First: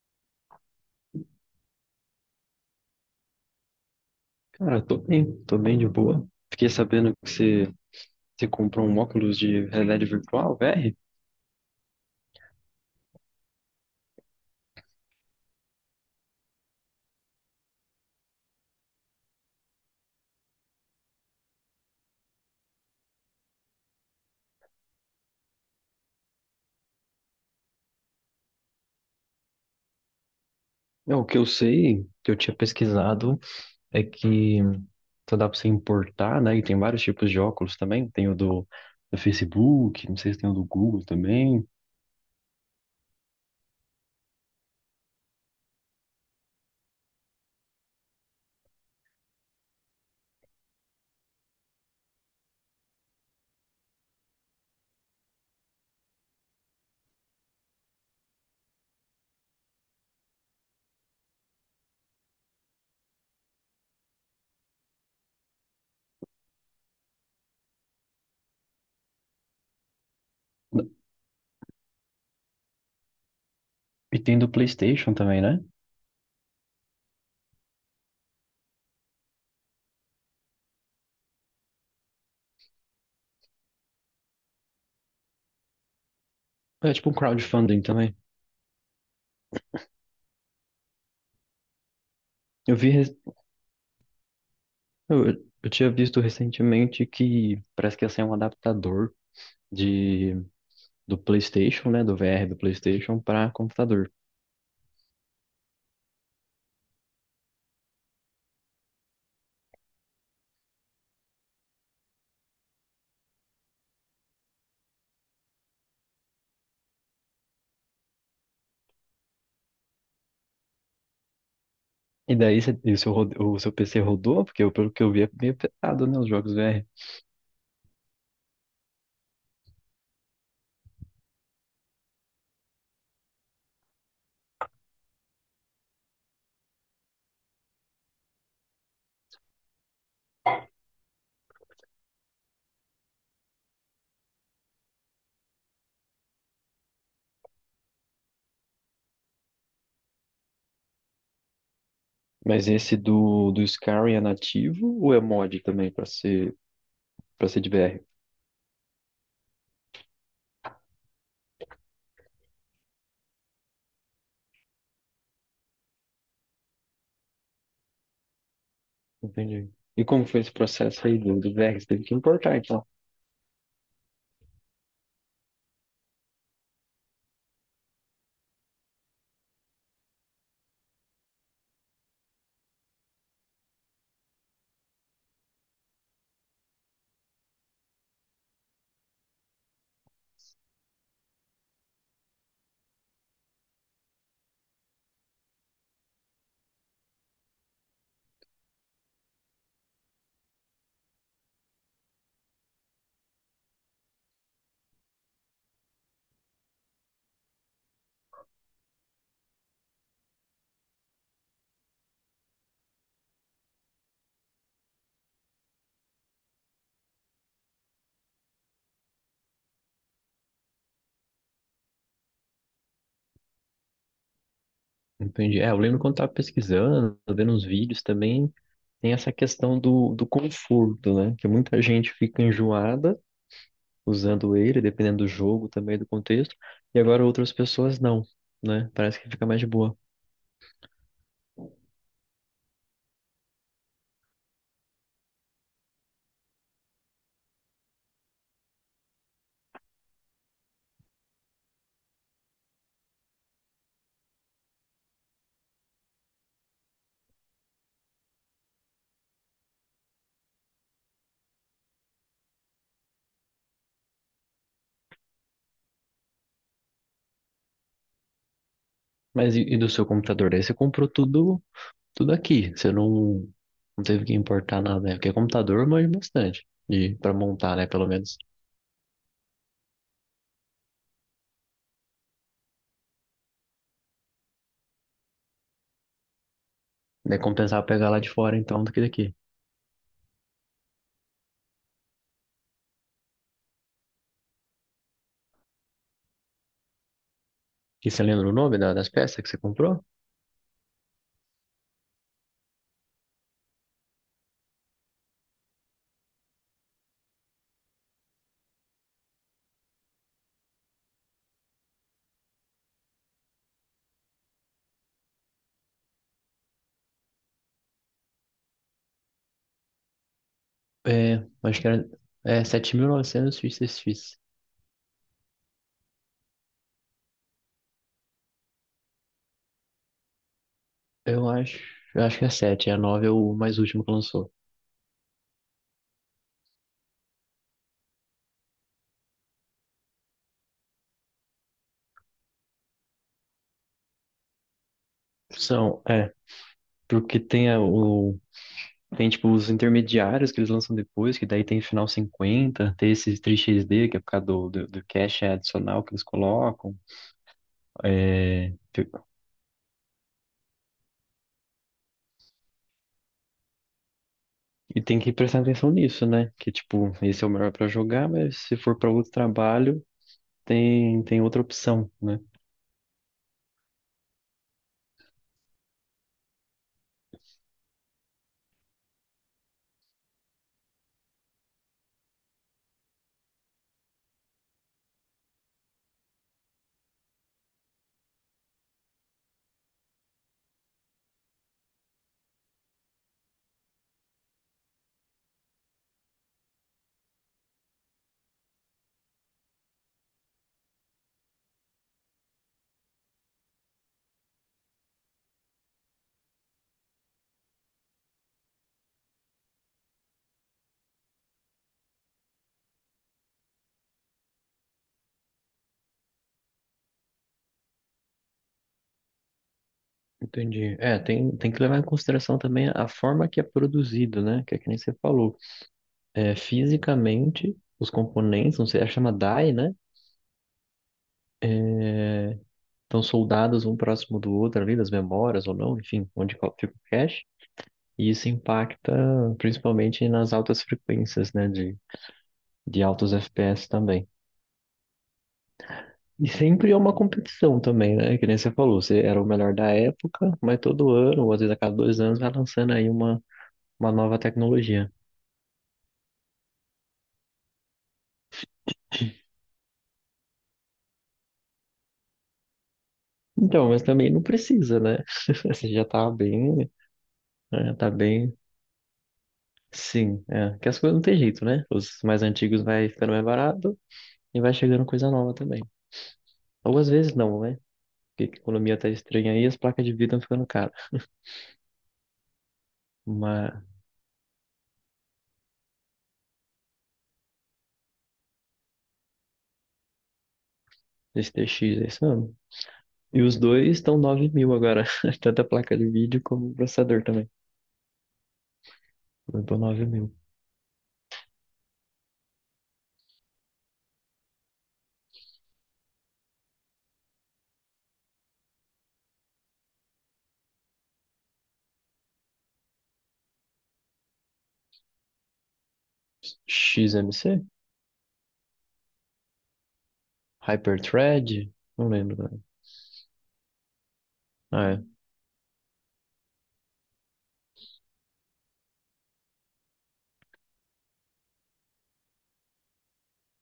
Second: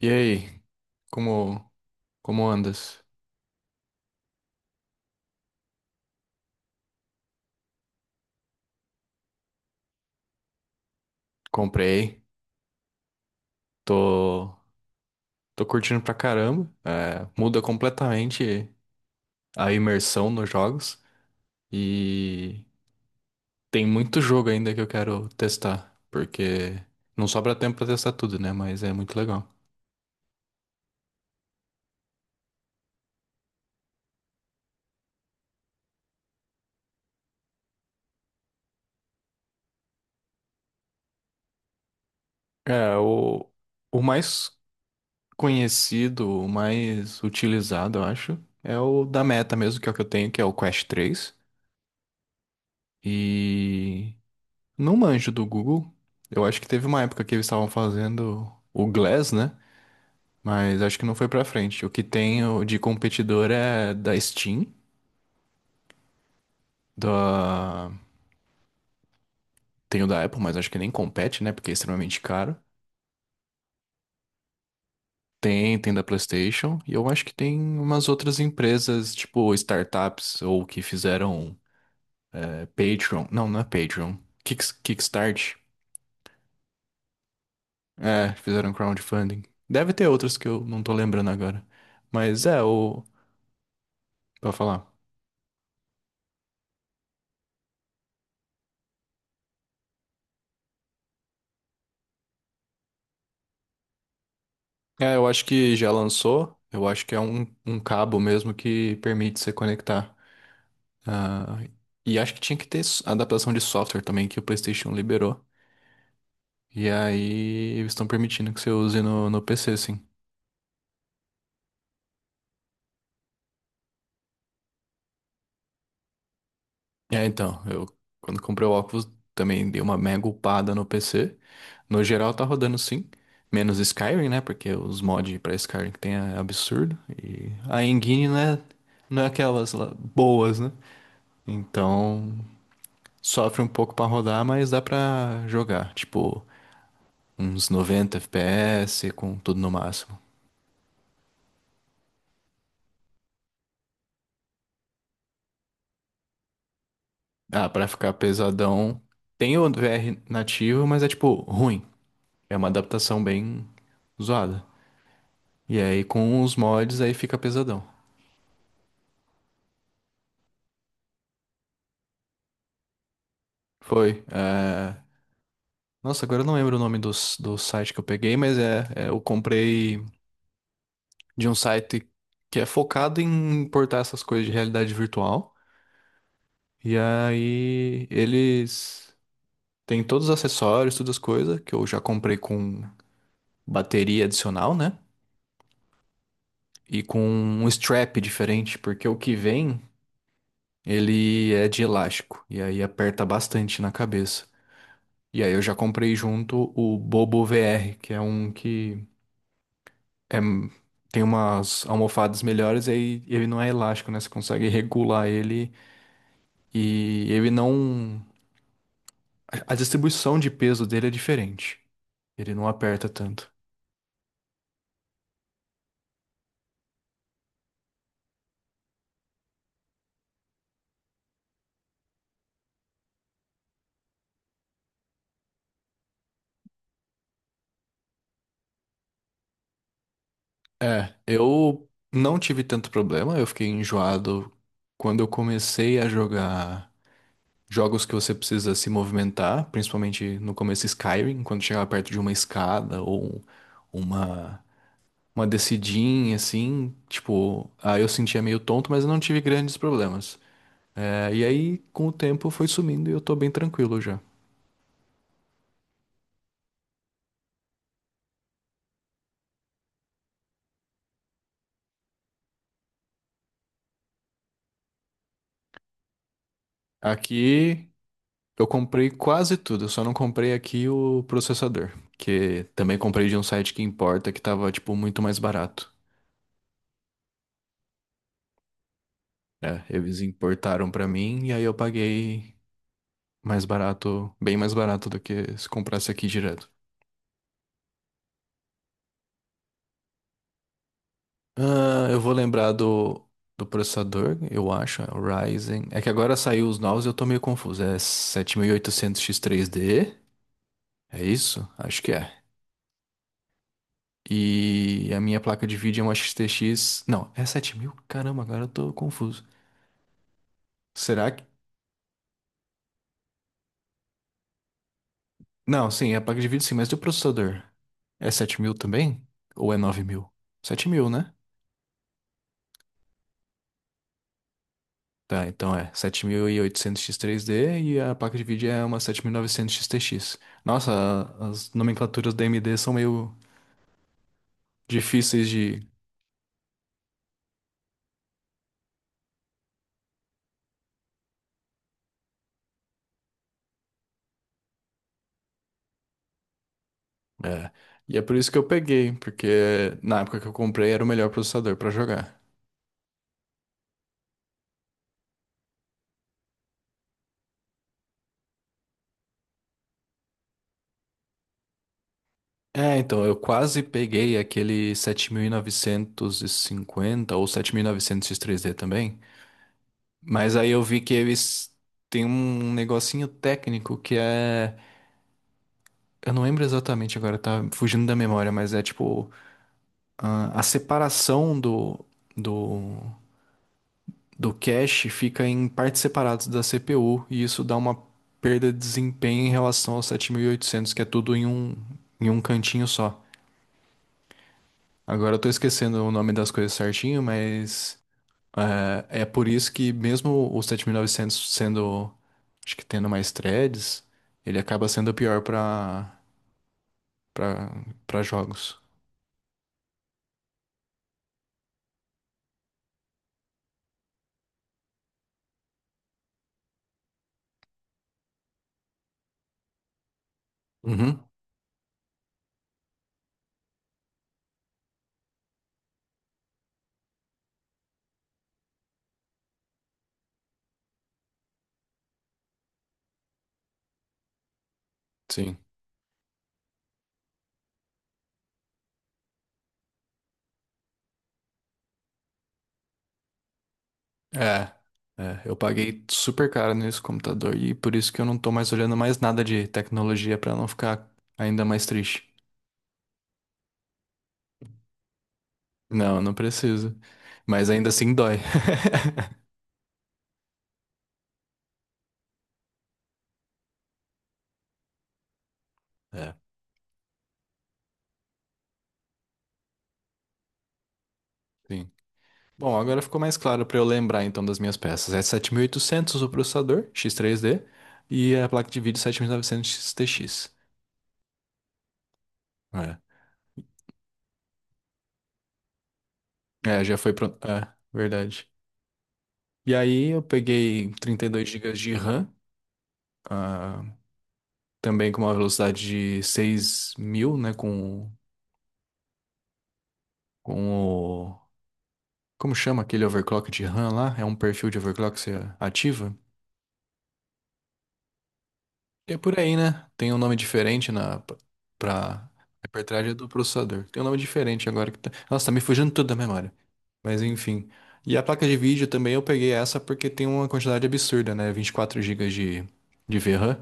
E aí, como como andas? Cara, tô bem de boa. Fiquei sabendo que você comprou um óculos de realidade virtual, VR. Comprei, tô tô curtindo pra caramba. É, muda completamente a imersão nos jogos e tem muito jogo ainda que eu quero testar, porque não sobra tempo pra testar tudo, né? Mas é muito legal. É, o que eu sei, que eu tinha pesquisado, é que só dá pra você importar, né? E tem vários tipos de óculos também. Tem o do Facebook, não sei se tem o do Google também. É, o mais conhecido, o mais utilizado, eu acho, é o da Meta mesmo, que é o que eu tenho, que é o Quest três. E não manjo do Google. Eu acho que teve uma época que eles estavam fazendo o Glass, né? Mas acho que não foi pra frente. O que tem de competidor é da Steam, da... tem o da Apple, mas acho que nem compete, né? Porque é extremamente caro. E tem do PlayStation também, né? Tem, tem da PlayStation. E eu acho que tem umas outras empresas, tipo startups, ou que fizeram Patreon. Não é Patreon. Kickstart. É tipo um crowdfunding também. É, fizeram crowdfunding. Deve ter outras que eu não tô lembrando agora. Mas é, Eu vi, o... res- Pra falar. eu, eu tinha visto recentemente que parece que ia sair um adaptador de, do PlayStation, né? Do VR do PlayStation para computador. É, eu acho que já lançou. Eu acho que é um cabo mesmo que permite você conectar. Ah, e acho que tinha que ter adaptação de software também, que o PlayStation liberou. E aí eles estão permitindo que você use no PC, sim. E o seu, o seu PC rodou? Porque pelo que eu vi é meio pesado, né? Os jogos VR. É, então, eu quando comprei o óculos também dei uma mega upada no PC. No geral tá rodando sim. Menos Skyrim, né? Porque os mods pra Skyrim que tem é absurdo. E a engine, né? Não é aquelas lá boas, né? Então, sofre um pouco pra rodar, mas dá pra jogar. Tipo, uns 90 FPS com tudo no máximo. Mas esse do Skyrim é nativo ou é mod também para ser Ah, de pra VR? ficar pesadão. Tem o VR nativo, mas é tipo ruim. É uma adaptação bem zoada. E aí com os mods aí fica pesadão. Entendi. E como foi esse processo aí do VR? Você teve que importar, então. Foi. Nossa, agora eu não lembro o nome do, do site que eu peguei, mas eu comprei de um site que é focado em importar essas coisas de realidade virtual. E aí eles tem todos os acessórios, todas as coisas que eu já comprei com bateria adicional, né? E com um strap diferente, porque o que vem, ele é de elástico e aí aperta bastante na cabeça. E aí eu já comprei junto o Bobo VR, que é um que é, tem umas almofadas melhores e aí ele não é elástico, né? Você consegue regular ele e ele não a distribuição de peso dele é diferente. Ele não aperta tanto. Entendi. É, eu lembro quando tava pesquisando, vendo uns vídeos também, tem essa questão do conforto, né? Que muita gente fica enjoada usando ele, dependendo do jogo também, do contexto. E agora outras pessoas não, né? Parece que fica mais de boa. É, eu não tive tanto problema, eu fiquei enjoado quando eu comecei a jogar jogos que você precisa se movimentar, principalmente no começo Skyrim, quando chegava perto de uma escada ou uma uma descidinha assim, tipo, aí eu sentia meio tonto, mas eu não tive grandes problemas. É, e aí com o tempo foi sumindo e eu tô bem tranquilo já. Mas e do seu computador? Daí você comprou tudo, tudo aqui. Você não, não teve que importar nada, né? Porque é computador manja bastante. E para montar, né? Aqui Pelo menos. eu comprei quase tudo, eu só não comprei aqui o processador, que também comprei de um site que importa que tava, tipo, muito mais barato. Daí compensava pegar lá de fora, então, do que daqui. É, eles importaram pra mim e aí eu paguei mais barato, bem mais barato do que se comprasse aqui direto. E você lembra o nome das peças que você comprou? Ah, eu vou lembrar do, do processador, eu acho, é o Ryzen. É que agora saiu os novos e eu tô meio confuso. É sete mil e oitocentos x 3 d. É isso? Acho que é. E a minha placa de vídeo é uma XTX. Não, é 7000. Caramba, agora eu tô confuso. Será que. É, acho que era é, 7.900 XXX. Não, sim, é placa de vídeo sim, mas e o processador? É 7000 também? Ou é nove mil? Sete mil, né? Eu acho, eu acho que é 7. É a 9 é o mais último que lançou. Tá, então é sete mil e oitocentos x 3D e a placa de vídeo é uma 7900X TX. Nossa, as nomenclaturas da AMD são meio difíceis de. São, é. Porque tem a- o tem, tipo, os intermediários que eles lançam depois, que daí tem final 50, tem esses 3XD, que é por causa do cache adicional que eles colocam. É. E é por isso que eu É. peguei, porque na época que eu comprei era o melhor processador pra jogar. E tem que prestar atenção nisso, né? Que, tipo, esse é o melhor pra jogar, mas se for pra outro trabalho, tem outra opção, né? É, então, eu quase peguei aquele 7950 ou sete mil e novecentos x 3 d também. Mas aí eu vi que eles têm um negocinho técnico que é. Eu não lembro exatamente agora, tá fugindo da memória, mas é tipo. A separação do, do cache fica em partes separadas da CPU, e isso dá uma perda de desempenho em relação ao 7800 que é tudo em em um cantinho só. Agora eu tô esquecendo o nome das coisas certinho, mas. É, é por isso que mesmo o 7900 sendo, acho que tendo mais threads, ele acaba sendo pior para para jogos. Entendi. É, tem que levar em consideração também a forma que é produzido, né? Que é que nem você falou. É, fisicamente, os componentes, não sei, a chama DAI, né? Uhum, Então, soldados um próximo do outro ali, das memórias ou não, enfim, onde fica o cache. E isso impacta principalmente nas altas frequências, né, de altos FPS também. sim. E sempre é uma competição também, né? Que nem você falou, você era o melhor da época, mas todo ano, ou às vezes a cada 2 anos, vai lançando aí uma nova É, tecnologia. Eu paguei super caro nesse computador e por isso que eu não tô mais olhando mais nada de tecnologia para não ficar ainda mais triste. Então, mas também não precisa, né? Você já Não, tá não bem, preciso. Mas ainda né, tá assim dói. bem, sim, é. Que as coisas não tem jeito, né? Os mais antigos vai ficando mais barato e vai chegando coisa nova também. É. Ou às vezes não, né? Porque a economia tá estranha aí, as placas de vídeo estão ficando caras. Sim. Bom, agora ficou mais claro para eu Uma lembrar então das minhas peças. É 7800 o processador x três d e a placa de vídeo 7900 XTX. STX, é isso mesmo. É, E os dois estão 9000 agora. Tanto a placa de vídeo como o é já foi processador pronto. também. É, verdade. E Levantou 9 aí eu mil. peguei 32 gigas de RAM, ah, também com uma velocidade de 6000 né, com o... Como chama aquele overclock de RAM lá? É um perfil de overclock que você ativa? XMC? É por aí, né? Tem um nome diferente na Hyperthread? Não para lembro. Né? hiperthread do processador. Tem um nome diferente agora Ah, que é. tá... Nossa, tá me fugindo tudo da memória. Mas enfim. E a placa de vídeo também eu peguei essa porque tem uma quantidade absurda, né? 24 gigas de VRAM.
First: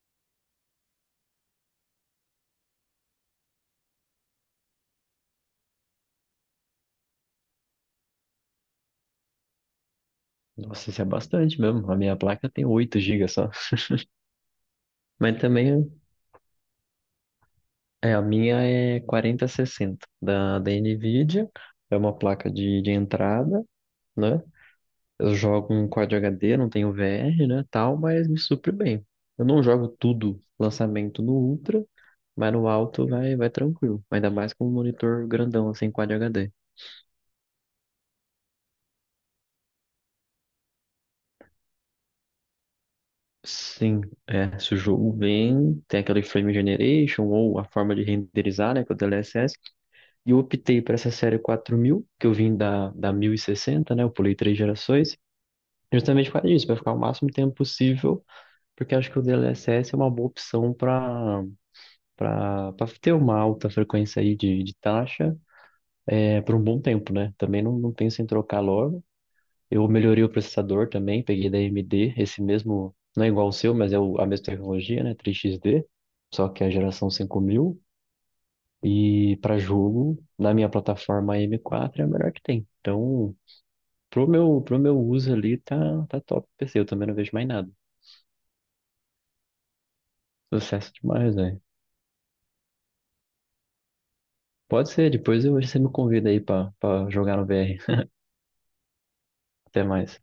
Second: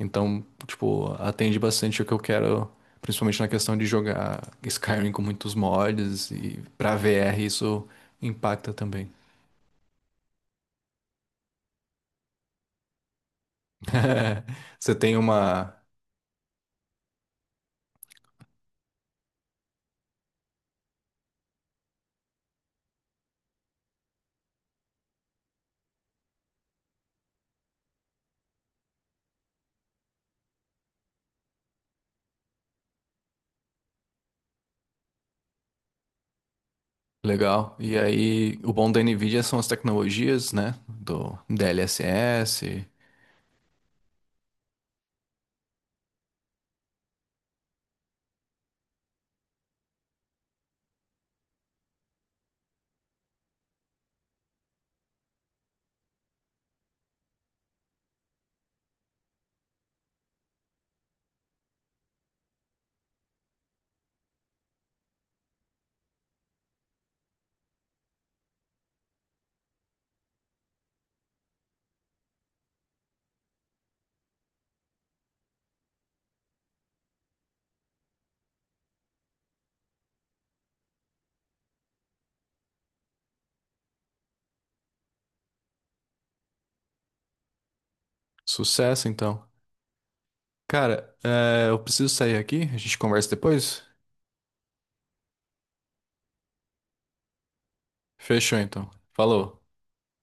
Então, tipo, atende bastante o que eu quero, principalmente na questão de jogar Skyrim com muitos mods e pra VR isso impacta também. Nossa, isso é bastante mesmo. A minha placa tem 8 gigas só. Você tem Mas uma também, é, a minha é 4060 da NVIDIA. É uma placa de entrada, né? Eu jogo um Quad HD, não tenho VR, né, tal, mas me supre bem. Eu não jogo tudo lançamento no Ultra, mas no alto vai tranquilo. Ainda mais com um monitor grandão, assim, Quad HD. legal. E aí, o bom da NVIDIA são as tecnologias, né? Do DLSS. Sim, é, se o jogo vem, tem aquele frame generation ou a forma de renderizar, né, com o DLSS. E eu optei por essa série 4000, que eu vim da 1060, né, eu pulei três gerações, justamente por causa disso, para ficar o máximo tempo possível, porque acho que o DLSS é uma boa opção para ter uma alta frequência aí de taxa, é, por um bom tempo, né? Também não, não penso em trocar logo. Eu melhorei o processador também, peguei da AMD, esse mesmo, não é igual ao seu, mas é a mesma tecnologia, né? 3XD, só que é a geração 5000. E para jogo, na minha plataforma M4 é a melhor que tem. Então, pro meu uso ali, tá top o PC, eu também não vejo mais nada. Sucesso, então. Sucesso Cara, demais, velho. é, eu preciso sair aqui. A gente conversa depois? Pode ser, depois você me convida aí pra jogar no VR. Fechou, então. Falou. Até mais.